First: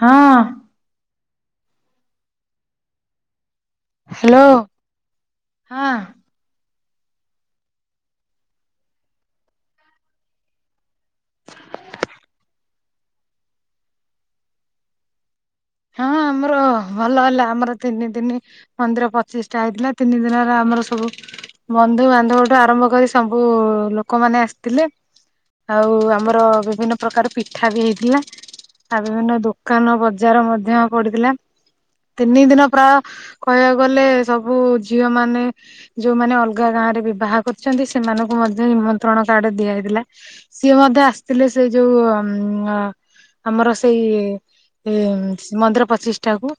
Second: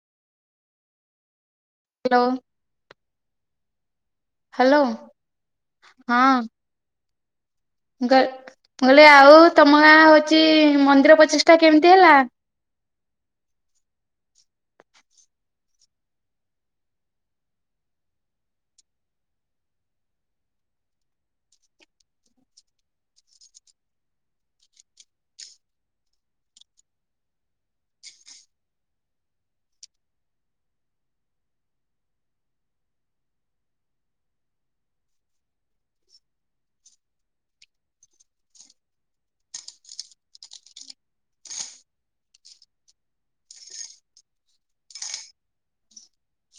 ହଁ। Hello. Hello hello ହଁ। ମୁଁ କ ମୁଁ କହିଲି ଆଉ ତମର ହଉଚି ମନ୍ଦିର ପଚିଷ୍ଟା କେମତି ହେଲା? ହଁ ଆମର ଭଲ ହେଲା ଆମର ତିନି ଦିନି ମନ୍ଦିର ପଚିଷ୍ଟା ହେଇଥିଲା ତିନି ଦିନରେ ଆମର ସବୁ ବନ୍ଧୁବାନ୍ଧବଠୁ ଆରମ୍ଭ କରି ସବୁ ଲୋକମାନେ ଆସିଥିଲେ। ଆଉ ଆମର ବିଭିନ୍ନ ପ୍ରକାର ପିଠା ବି ହେଇଥିଲା। ଆଉ ବିଭିନ୍ନ ଦୋକାନ ବଜାର ମଧ୍ୟ ପଡିଥିଲା ତିନି ଦିନ ପ୍ରାୟ କହିଆକୁ ଗଲେ ସବୁ ଝିଅମାନେ ଯୋଉମାନେ ଅଲଗା ଗାଁରେ ବିବାହ କରିଛନ୍ତି ସେମାନଙ୍କୁ ମଧ୍ୟ ନିମନ୍ତ୍ରଣ କାର୍ଡେ ଦିଆ ହେଇଥିଲା। ସିଏ ମଧ୍ୟ ଆସିତିଲେ ସେଇ ଯୋଉ ଅମ୍ ଅ ଆମର ସେଇ ଇଁ ଉଁ ମନ୍ଦିର ପ୍ରଚିଷ୍ଠାକୁ।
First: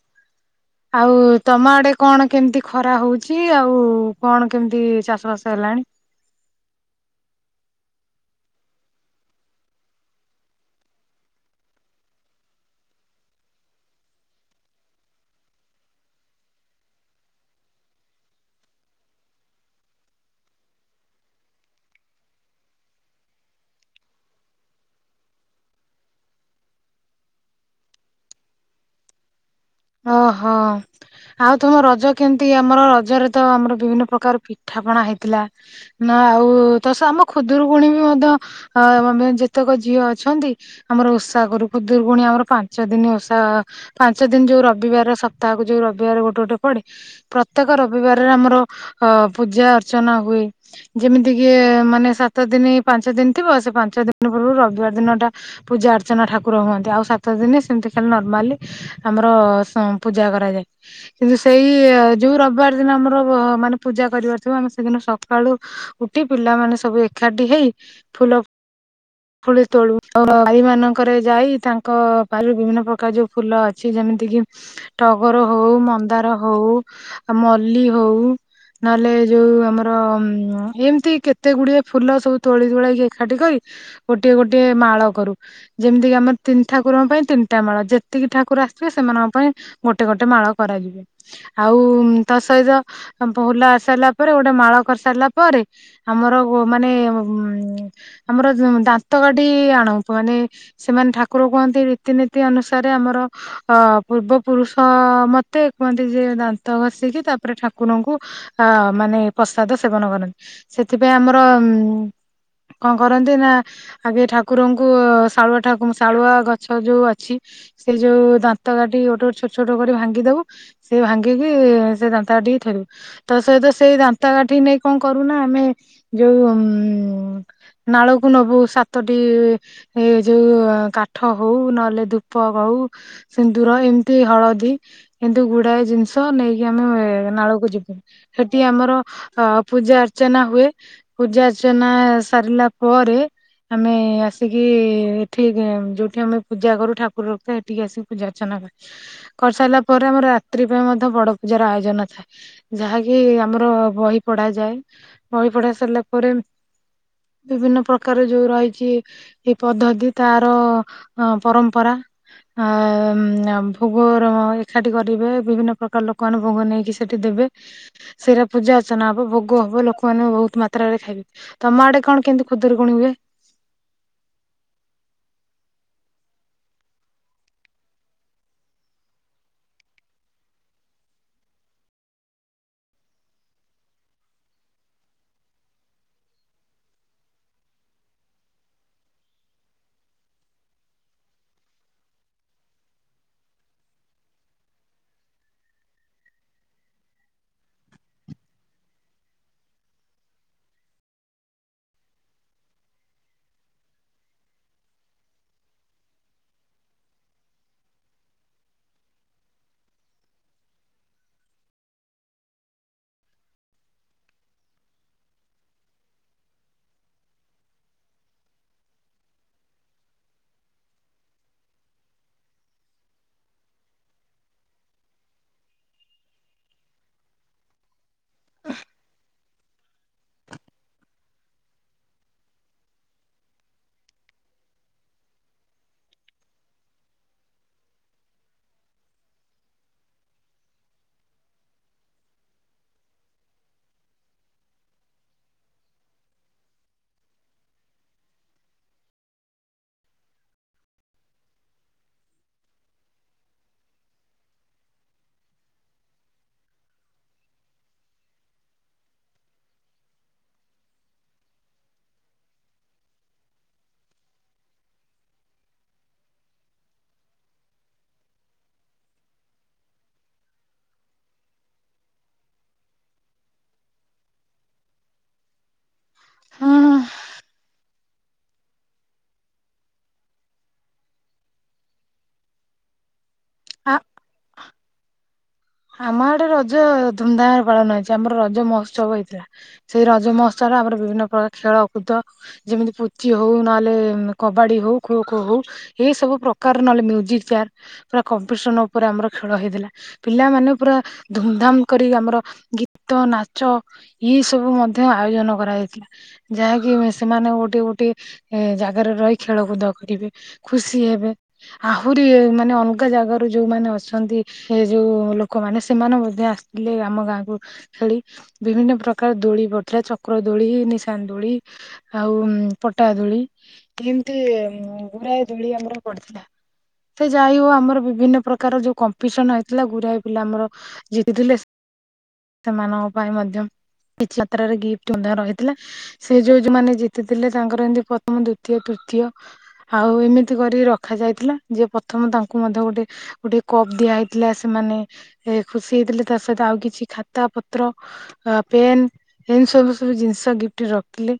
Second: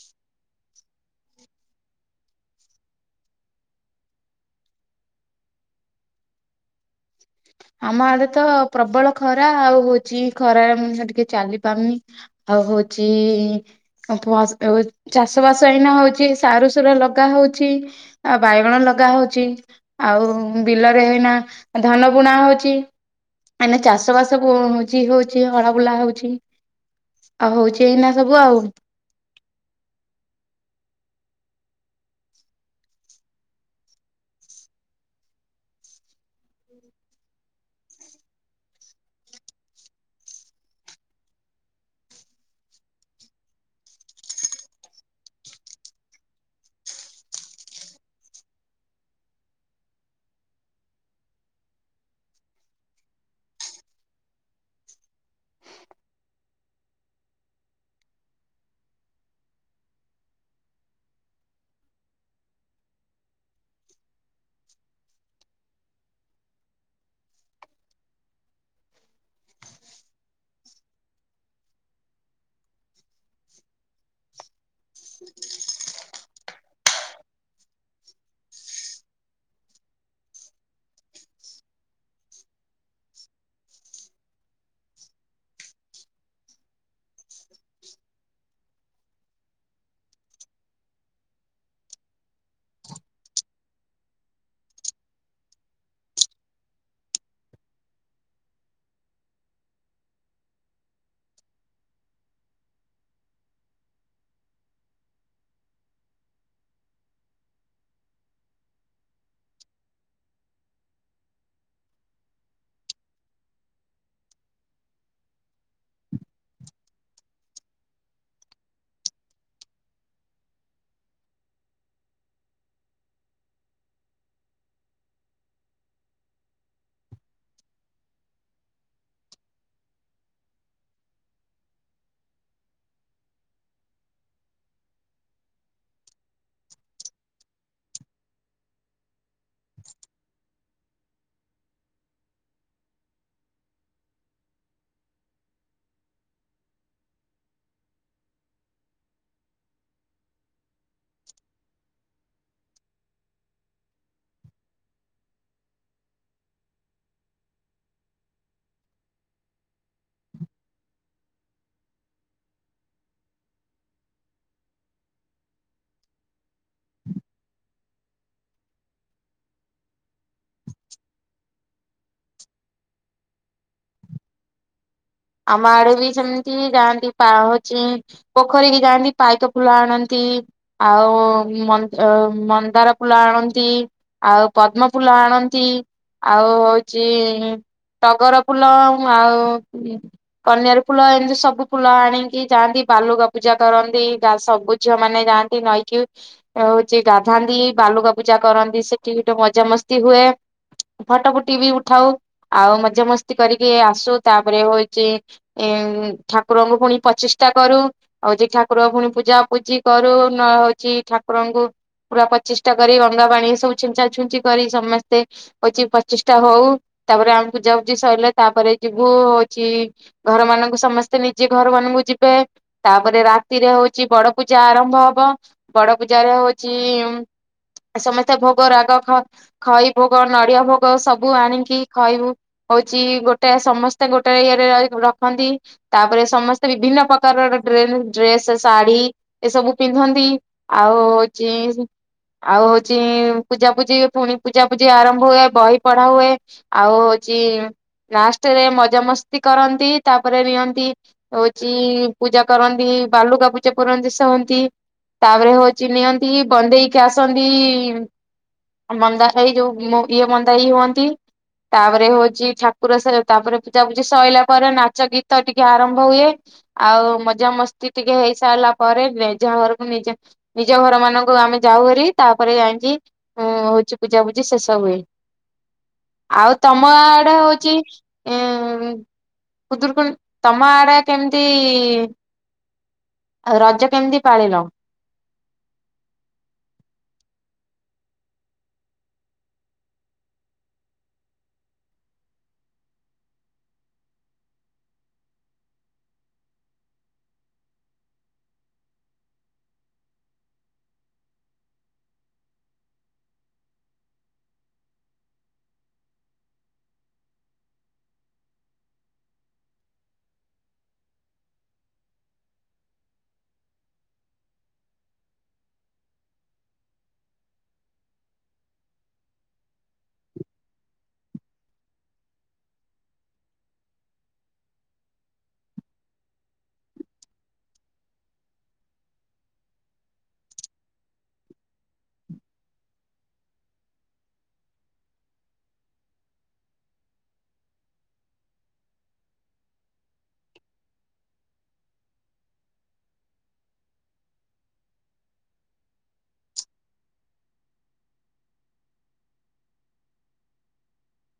ଆଉ ତମ ଆଡେ କଣ କେମତି ଖରା ହଉଛି ଆଉ କଣ କେମତି ଚାଷ ବାସ ହେଲାଣି। ଆମ ଆଡେ ତ ପ୍ରବଳ ଖରା ଆଉ ହଉଚି ଖରାରେ ମଣିଷ ଟିକେ ଚାଲି ପାରୁନି। ଆଉ ହଉଚି ଇଁ [unintelligible] ଚାଷ ବାସ ଏଇନା ହଉଚି ସାରୁ ସୁର ଲଗା ହଉଛି। ଆଉ ବାଇଗଣ ଲଗା ହଉଚି ଆଉ ଉଁ ବିଲରେ ଏଇନା ଉଁ ଧାନ ବୁଣା ହଉଚି ମାନେ ଚାଷ ବାସ ହଉଁଚି ହଉଚି ହଳ ବୁଲା ହଉଛି। ଆଉ ହଉଚି ଏଇନା ସବୁ ଆଉ। ଓ ହଁ। ଆଉ ତମ ରଜ କେମତି ଆମର ରଜେରେ ତ ଆମର ବିଭିନ୍ନ ପ୍ରକାର ପିଠାପଣା ହେଇଥିଲା। ନା ଆଉ ତ ସେ ଆମ ଖୁଦରୁକୁଣୀ ବି ମଧ୍ୟ ଅ ମାନେ ଯେତକ ଝିଅ ଅଛନ୍ତି ଆମର ଓଷା କରୁ ଖୁଦରୁକୁଣୀ ଆମର ପାଞ୍ଚ ଦିନି ଓଷା ପାଞ୍ଚ ଦିନି ଯୋଉ ର ବିବାରେ ସପ୍ତାହକୁ ଯୋଉ ରବିବାରେ ଗୋଟେ ଗୋଟେ ପଡେ ପ୍ରତ୍ୟେକ ରବିବାରରେ ଆମର ଅ ପୂଜା ଅର୍ଚ୍ଚନା ହୁଏ। ଯେମିତିକି ଏ ମାନେ ସାତ ଦିନି ପାଞ୍ଚ ଦିନ ଥିବ ସେ ପାଞ୍ଚ ଦିନି ପୂର୍ବୁରୁ ରବିବାର ଦିନିଟା ପୂଜା ଅର୍ଚ୍ଚନା ଠାକୁର ହୁଅନ୍ତି ଆଉ ସାତ ଦିନି ସେମତି ଖାଲି ନର୍ମାଲି ଆମର ସମ୍ ପୂଜା କରାଯାଏ। କିନ୍ତୁ ସେଇ ଅ ଯୋଉ ରବିବାର ଦିନ ଆମର ବ ମାନେ ପୂଜା କରିବାର ଥିବ ଆମେ ସେଦିନ ସକାଳୁ ଉଠି ପିଲାମାନେ ସବୁ ଏଖାଟି ହେଇ ଫୁଲ ଫୁଲି ତୋଳୁ [unintelligible] ମାନଙ୍କରେ ଯାଇ ତାଙ୍କ ବାରିରୁ ବିଭିନ୍ନ ପ୍ରକାର ଯୋଉ ଫୁଲ ଅଛି ଯେମିତିକିି ଟଗର ହଉ ମନ୍ଦାର ହଉ ଆଉ ମଲ୍ଲି ହଉ ନହେଲେ ଯୋଉ ଆମର ଉଁ ଅ ଏମତି କେତେଗୁଡିଏ ଫୁଲ ସବୁ ତୋଳି ତୁଳାକି ଏଖାଟି କରି ଗୋଟିଏ ଗୋଟିଏ ମାଳ କରୁ। ଯେମତିକି ଆମ ତିନ ଠାକୁରଙ୍କ ପାଇଁ ତିନିଟା ମାଳ ଯେତିକି ଠାକୁର ଆସିଥିବେ ସେମାନଙ୍କ ପାଇଁ ଗୋଟେ ଗୋଟେ ମାଳ କରାଯିବ। ଆଉ ଉଁ ତା ସହିତ ଆଁ ଫୁଲ ଆସି ସାରିଲା ପରେ ଗୋଟେ ମାଳ କରି ସାରିଲା ପରେ ଆମର ଗୋ ମାନେ ଉଁ ଆମର ଯୋଉଁ ଦାନ୍ତକାଠି ଆଣୁ ଫୁଣି ସେମାନେ ଠାକୁର କୁହନ୍ତି ରୀତିନୀତି ଅନୁସାରେ ଆମର ଅ ପୂର୍ବପୁରୁଷ ମତେ କୁହନ୍ତି ଯେ ଦାନ୍ତ ଘଷିକି ତାପରେ ଠାକୁରଙ୍କୁ ଅ ମାନେ ପ୍ରସାଦ ସେବନ କରନ୍ତି ସେଥିପାଇଁ ଆମର ଉଁ କଁ କରନ୍ତି ନା ଆଗେ ଠାକୁରଙ୍କୁ ଶାଳୁଆ ଠାକୁ ଶାଳୁଆ ଗଛ ଯୋଉ ଅଛି ସେଇ ଯୋଉ ଦା ତ କାଠି ଗୋଟେ ଗୋଟେ ଛୋଟ ଛୋଟ କରି ଭାଙ୍ଗି ଦବୁ ସେଇ ଭାଙ୍ଗିକି ସେ ଦାନ୍ତ କାଠିକି ଥୋଇଦବୁ। ତା ସହିତ ସେଇ ଦାନ୍ତ କାଠିକି ନେଇ କଁ କରୁନା ଆମେ ଯୋଉ ଉଁ ନାଳକୁ ନବୁ ସାତଟି ଏ ଯୋଉ କାଠ ହୋଉ ନହେଲେ ଧୂପ ହୋଉ। ସିନ୍ଦୁର ଏମିତି ହଳଦୀ କିନ୍ତୁ ଗୁଡାଏ ଜିନିଷ ନେଇକି ଆମେ ନାଳକୁ ଯିବୁ। ସେଠି ଆମର ଅ ପୂଜା ଅର୍ଚ୍ଚନା ହୁଏ। ପୂଜା ଅର୍ଚ୍ଚନା ସାରିଲା ପରେ ଆମେ ଆସିକି ଏଠି ଯୋଉଠି ଆମେ ପୂଜା କରୁ ଠାକୁର ପୂଜା ଆର୍ଚନା କରି କରିସାରିଲା ପରେ ଆମର ରାତ୍ରି ପାଇଁ ମଧ୍ୟ ବଡ ପୂଜାର ଆୟୋଜନ ଥାଏ। ଯାହାକି ଆମର ବହି ପଢାାଯାଏ ବହି ପଢା ସରିଲା ପରେ ବିଭିନ୍ନ ପ୍ରକାର ଯୋଉ ରହିଚି ଏ ପଦ୍ଧତି ତାର ପରମ୍ପରା ଏ ଭୋଗର ଏକାଠି କରିବେ ବିଭିନ୍ନ ପ୍ରକାର ଲୋକମାନେ ଭୋଗ ନେଇକି ସେଇଠି ଦେବେ। ସେରା ପୂଜା ଅର୍ଚ୍ଚନା ହବ ଭୋଗ ହବ ଲୋକମାନେ ବୋହୁତ ମାତ୍ରାରେ ଖାଇବେ। ତମ ଆଡେ କଣ କେମିତି ଖୁଦୁରୁକୁଣି ହୁଏ? ଆମ ଆଡେ ବି ସେମିତି ଯାଆନ୍ତି ପାହୁଁଚି ପୋଖରୀ କି ଯାଆନ୍ତି ପାଇକ ଫୁଲ ଆଣନ୍ତି। ଆଉନ୍ଦ ମନ୍ଦ ମନ୍ଦାର ଫୁଲ ଆଣନ୍ତି। ଆଉ ପଦ୍ମ ଫୁଲ ଆଣନ୍ତି ଆଉ ହୋଉଚି ଟଗର ଫୁଲ ଆ ଆଉ କନିାର ଫୁଲ ଏମିତି ସବୁ ଫୁଲ ଆଣିକି ଯାଆନ୍ତି ବାଲୁକା ପୂଜା କରନ୍ତି ସବୁ ଝିଅ ମାନେ ନଇକି ବି ହୋଉଚି ଗାଧାନ୍ତି ବାଲୁକା ପୂଜା କରନ୍ତି ସେଠିଗୋଟେ ମଜାାମସ୍ତି ହୁଏ। ଫଟୋ ଫୁଟି ବି ଉଠାଉ ଆଉ ମଜା ମସ୍ତି କରିକି ଆସୁ ତାପରେ କିଏ ଏ ଠାକୁରଙ୍କୁ ପୁଣି ପ୍ରଚିଷ୍ଟା କରୁ। ହୋଭଚି ଠାକୁର ପୁଣି ପୂଜା ପୂଜି କରୁ ନ ହୋଉଚି ଠାକୁରଙ୍କୁ ପୁରା ପ୍ରଚିଷ୍ଟା କରି ଗଙ୍ଗା ପାଣୀ ଏ ସବୁ ଛିଞ୍ଚା ଛୁଞ୍ଚି କରି ସମସ୍ତେ ହୋଉଚି ପଚିଷ୍ଟା ହୋଉ ତାପରେ ଆମକୁ ପୂଜା ପୂଜି ସାଇଲେ ତାପରେ ଯିବୁ କି ଘର ମାନଙ୍କୁ ସମସ୍ତେ ନିଜେ ଘର ମାନଙ୍କୁ ଯିବେ। ତାପରେ ରାତିରେ ହୋଉଚି ବଡ ପୂଜା ଆରମ୍ଭ ହବ ବଡ ପୂଜାରେ ହୋଉଚି ସମସ୍ତେ ଭୋଗ ରାଗ ଖ ଖଇ ଭୋଗ ନଡିଆ ଭୋଗ ସବୁ ଆଣିକି ଖଇଭୋଗ ହୋଉଚି ଗୋଟେ ସମସ୍ତେ ଗୋଟେ ନିଜ ଇଏରେ ର ରଖନ୍ତି। ତାପରେ ସମସ୍ତେ ବିଭିନ୍ନ ପ୍ରକାରର ଡ୍ରେସ ଶାଢୀ ଏସବୁ ପିନ୍ଧନ୍ତି। ଆଉ ହୋଉଚି ଆଉ ହୋଉଚି ପୂଜା ପୂଜି ପୁଣି ପୂଜାପୂଜି ଆରମ୍ଭ ହୁଏ ବହି ପଢା ହୁଏ। ଆଉ ହୋଉଚି ଲାଷ୍ଟରେ ମଜା ମସ୍ତି କରନ୍ତି ତାପରେ ନିଅନ୍ତି। ହୋଉଚି ପୂଜା କରନ୍ତି ବାଲୁକା ପୂଜା କରନ୍ତି ସହନ୍ତି। ତାପରେ ହୋଉଚି ନିଅନ୍ତି ବନ୍ଦେଇକି ଆସନ୍ତି ମନ୍ଦା ଏଇ ଯୋଉ ଦିଅଁ ମନ୍ଦାଇ ହୁଅନ୍ତି। ତାପରେ ହୋଉଚି ଠାକୁର ସେ ତାପରେ ପୂଜା ଏସଇଲା ପରେ ନାଚ ଗୀତ ଟିକେ ଆରମ୍ଭ ହୁଏ। ଆଉ ମଜାମସ୍ତି ଟିକେ ହେଇ ସାରିଲା ପରେ ଜେଯାହା ଘରକୁ ନିଜେ ନିଜ ଘର ମାନଙ୍କୁ ଆମେ ଯାଉହାରି ତାପରେ ଯାଇକି ଉ ହୋଉଚି ପୂଜା ପୂଜି ଶେଷ ହୁଏ। ଆଉ ହଁ ତମ ଆଡେ ହୋଉଚି ହଁ ଖୁଦୁରୁକୁଣୀ ତମ ଆଡେ କେମତି ଆଉ ରଜ ଆ କେମିତି ପାଳିଲ? ଆମ ଆଡେ ରଜ ଧୁମଧାମରେ ପାଳନ ହେଇଛି, ଆମର ରଜ ମହୋତ୍ସବ ହେଇଥିଲା। ସେଇ ରଜ ମହୋତ୍ସବରେ ଆମର ବିଭିନ୍ନ ପ୍ରକାର ଖେଳ କୁଦ ଯେମିତି ପୁଚି ହଉ ନହେଲେ କବାଡି ହଉ ଖୋ ଖୋ ହଉ ଏଇ ସବୁ ପ୍ରକାର ନହେଲେ ମ୍ୟୁଜିକ ଚେୟାର, ପୁରା କମ୍ପିଟିସନ୍ ଉପରେ ଆମର ଖେଳ ହେଇଥିଲା। ପିଲାମାନେ ପୁରା ଧୁମଧାମ୍ କରି ଆମର ଗୀତ ନାଚ ଇଏ ସବୁ ମଧ୍ୟ ଆୟୋଜନ କରାଯାଇଥିଲା। ଯାହାକି ସେମାନେ ଗୋଟିଏ ଗୋଟିଏ ଜାଗାରେ ରହି ଖେଳକୁଦ କରିବେ। ଖୁସି ହେବେ, ଆହୁରି ମାନେ ଅଲଗା ଜାଗାରୁ ଯୋଉମାନେ ଅଛନ୍ତି ସେ ଯୋଉ-ଉ ଲୋକମାନେ ସେମାନେ ମଧ୍ୟ ଆସିଥିଲେ ଆମ ଗାଆଁକୁ। ଖେଳି, ବିଭିନ୍ନ ପ୍ରକାର ଦୋଳି ପଡିଥିଲା ଚକ୍ର ଦୋଳି ନିଶାନ୍ ଦୋଳି ଆଉ ପଟା ଦୋଳି, ଏମିତି ଗୁରାଏ ଦୋଳି ଆମର ପଡିଥିଲା। ସେ ଯାଇ ହଉ ଆମର ବିଭିନ୍ନ ପ୍ରକାର ଯୋଉ କମ୍ପିଟିସନ ହେଇ ଥିଲା ଗୁରାଏ ପିଲା ଆମର ଜିତିଥିଲେ। ସେମାନଙ୍କ ପାଇଁ ମଧ୍ୟ କିଛି ଯାତ୍ରାରେ ଗିଫ୍ଟ ମଧ୍ୟ ରହିଥିଲା। ‌ ସେ ଯୋଉ ଯୋଉମାନେ ଜିତିଥିଲେ ତାଙ୍କର ଏମତି ପ୍ରଥମ ଦୁତୀୟ ତୃତୀୟ ଆଉ ଏମିତି କରି ରଖାଯାଇଥିଲା, ଯେ ପ୍ରଥମ ତାଙ୍କୁ ମଧ୍ୟ ଗୋଟେ ଗୋଟେ କପ୍ ଦିଆହେଇ ଥିଲା, ସେମାନେ ଏ ଖୁସି ହେଇଥିଲେ ତା ସହିତ ଆଉ କିଛି ଖାତାପତ୍ର ଅ ପେନ୍ ଏମିତି ସବୁ ସବୁ ଜିନିଷ ଗିଫ୍ଟ ରଖିଲେ।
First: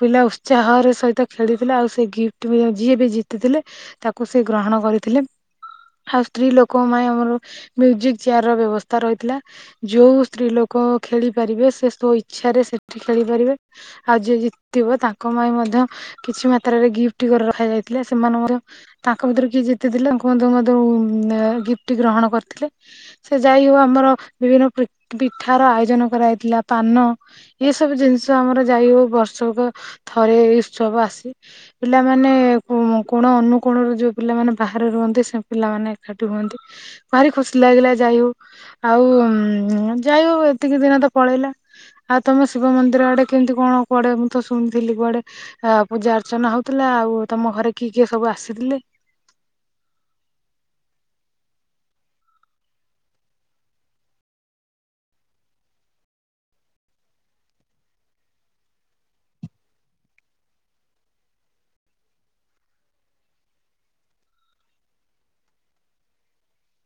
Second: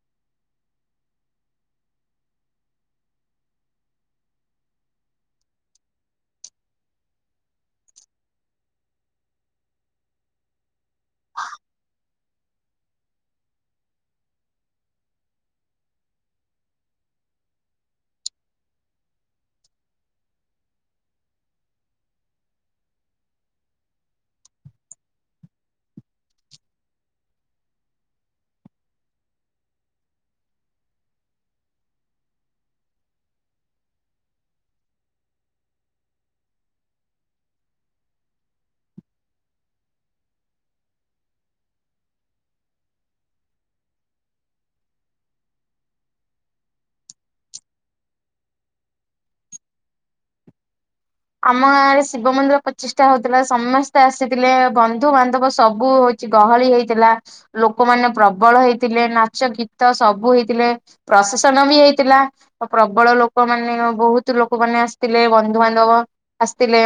ପିଲା ଉତ୍ସାହର ସହିତ ଖେଳିଥିଲେ ଆଉ ସେ ଗିଫ୍ଟ ବି ଯିଏ ବି ଜିତିଥିଲେ ତାକୁ ସେ ଗ୍ରହଣ କରିଥିଲେ, ଆଉ ସ୍ତ୍ରୀଲୋକଙ୍କ ପାଇଁ ଆମର ମ୍ୟୁଜିକ୍ ଚେୟାରର ବ୍ୟବସ୍ଥା ରହିଥିଲା। ଯୋଉ ସ୍ତ୍ରୀଲୋକ ଖେଳି ପାରିବେ ସେ ସ୍ୱଇଚ୍ଛାରେ ସେଠି ଖେଳିପାରିବେ। ଆଉ ଯିଏ ଜିତିବ ତାଙ୍କ ପାଇଁ ମଧ୍ୟ କିଛି ମାତ୍ରାରେ ଗିଫ୍ଟକରି ରଖାଯାଇଥିଲା ସେମାନେ ମଧ୍ୟ ତାଙ୍କ ଭିତରୁ କିଏ ଜିତି ଥିଲେ ତାଙ୍କୁ ମଧ୍ୟ ମଧ୍ୟ ଗିଫ୍ଟ ଗ୍ରହଣ କରିଥିଲେ। ସେ ଯାଇ ହଉ ଆମର ବିଭିନ୍ନ ପି ପିଠାର ଆୟୋଜନ କରାଯାଇଥିଲା ପାନ ଏସବୁ ଜିନିଷ ଆମର ଯାଇ ହଉ ବର୍ଷକୁ ଥରେ ଏଇ ଉତ୍ସବ ଆସେ। ପିଲାମାନେ କୋ କୋଣ ଅନୁକୋଣରୁ ଯୋଉ ପିଲାମାନେ ବାହାରେ ରୁହନ୍ତି ସେ ପିଲାମାନେ ଏକାଠି ହୁଅନ୍ତି। ଭାରି ଖୁସି ଲାଗିଲା ଯାଇ ହଉ ଆଉ ଯାଇ ହଉ ଏତିକି ଦିନ ତ ପଳେଇଲା। ଆଉ ତମେ ଶିବ ମନ୍ଦିର ଆଡେ କେମିତି କଣ କୁଆଡେ ମୁଁ ତ ଶୁଣିଥିଲି କୁଆଡେ ଆ ପୂଜା ଅର୍ଚ୍ଚନା ହଉଥିଲା, ଆଉ ତମ ଘରେ କିଏ କିଏ ସବୁ ଆସିଥିଲେ? ଆମ ଗାଆଁରେ ଶିବ ମନ୍ଦିର ପଚିଷ୍ଟା ହଉଥିଲା, ସମସ୍ତେ ଆସିଥିଲେ ବନ୍ଧୁବାନ୍ଧବ ସବୁ କିଛି ଗହଳି ହେଇଥିଲା, ଲୋକମାନେ ପ୍ରବଳ ହେଇଥିଲେ, ନାଚ ଗୀତ ସବୁ ହେଇଥିଲେ। ପ୍ରସେସନ୍ ବି ହେଇଥିଲା। ଓ ପ୍ରବଳ ଲୋକମାନେ ବହୁତ ଲୋକମାନେ ଆସିଥିଲେ, ବନ୍ଧୁବାନ୍ଧବ ଆସିଥିଲେ।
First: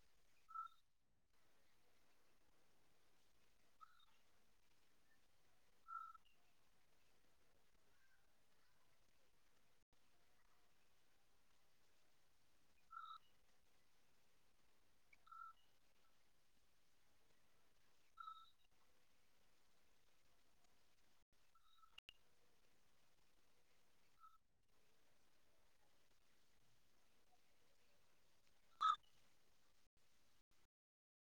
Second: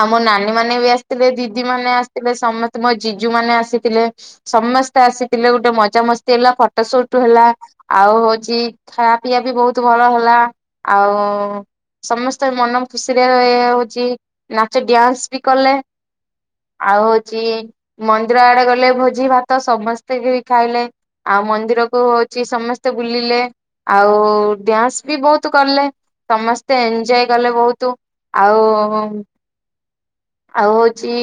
ଆଉ ମୋ ନାନୀମାନେ ବି ଆସିଥିଲେ, ଦିଦିମାନେ ଆସିଥିଲେ, ସମସ୍ତେ ମୋ ଜିଜୁମାନେ ଆସିଥିଲେ। ସମସ୍ତେ ଆସିଥିଲେ ଗୋଟେ ମଜା ମସ୍ତି ହେଲା ଫଟୋ ସୁଟ୍ ହେଲା। ଆଉ ହଉଛି ଖା ପିଇବା ବି ବହୁତ ଭଲ ହେଲା, ଆଉ ସମସ୍ତେ ମନ ଖୁସିରେ ହଉଛି ନାଚ ଡ୍ୟାନ୍ସ ବି କଲେ। ଆଉ ହଉଛି ମନ୍ଦିର ଆଡେ ଗଲେ ଭୋଜିଭାତ ସମସ୍ତେ ବି ଖାଇଲେ। ଆଉ ମନ୍ଦିରକୁ ହଉଛି ସମସ୍ତେ ବୁଲିଲେ। ଆଉ-ଉ-ଉ ଡ୍ୟାନ୍ସ ବି ବହୁତ କଲେ, ସମସ୍ତେ ଏଞୟ କଲେ ବହୁତ୍। ଆଉ-ଉ-ଉ ଆଉ ହଉଛି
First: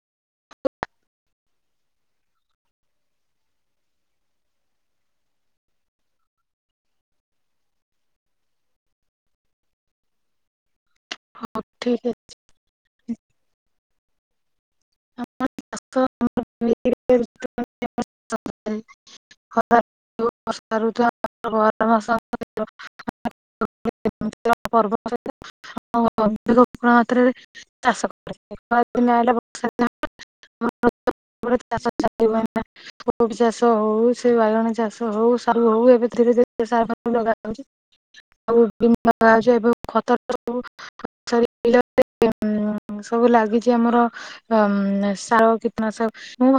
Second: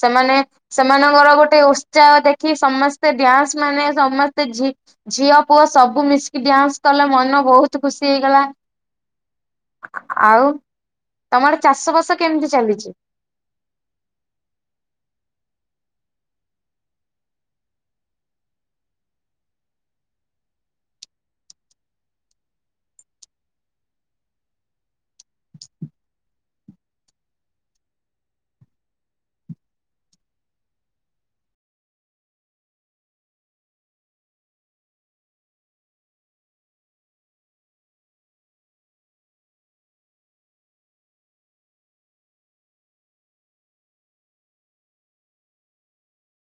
ସେମାନେ ସେମାନଙ୍କର ଗୋଟେ ଉତ୍ସାହ ଦେଖି ସମସ୍ତେ ଡ୍ୟାନ୍ସ ମାନେ ସମସ୍ତେ ଝି ଝିଅ ପୁଅ ସବୁ ମିଶିକି ଡ୍ୟାନ୍ସ କଲେ ମନ ବହୁତ ଖୁସି ହେଇଗଲା। ଆଉ ତମର ଚାଷ ଠିକ ବାସ କେମିତି ଚାଲିଛି? [inaudible] [unintelligible] [inaudible] [unintelligible] [inaudible] ଚାଷ ଚାଲିିବ ଏଇନା। କୋବି ଚାଷ ହଉ ସେ ବାଇଗଣ ଚାଷ ହଉ ସାରୁ ହଉ ଏବେ ଧୀରେ ଧୀରେ ସାର ପା ଲଗାଯାଉଛି। ବିଭିନ୍ନ [inaudible] ଖତ ହଉ [unintelligible] ଉଁ ସବୁ ଲାଗିଛି ଆମର ସାର କୀଟନାଶକ।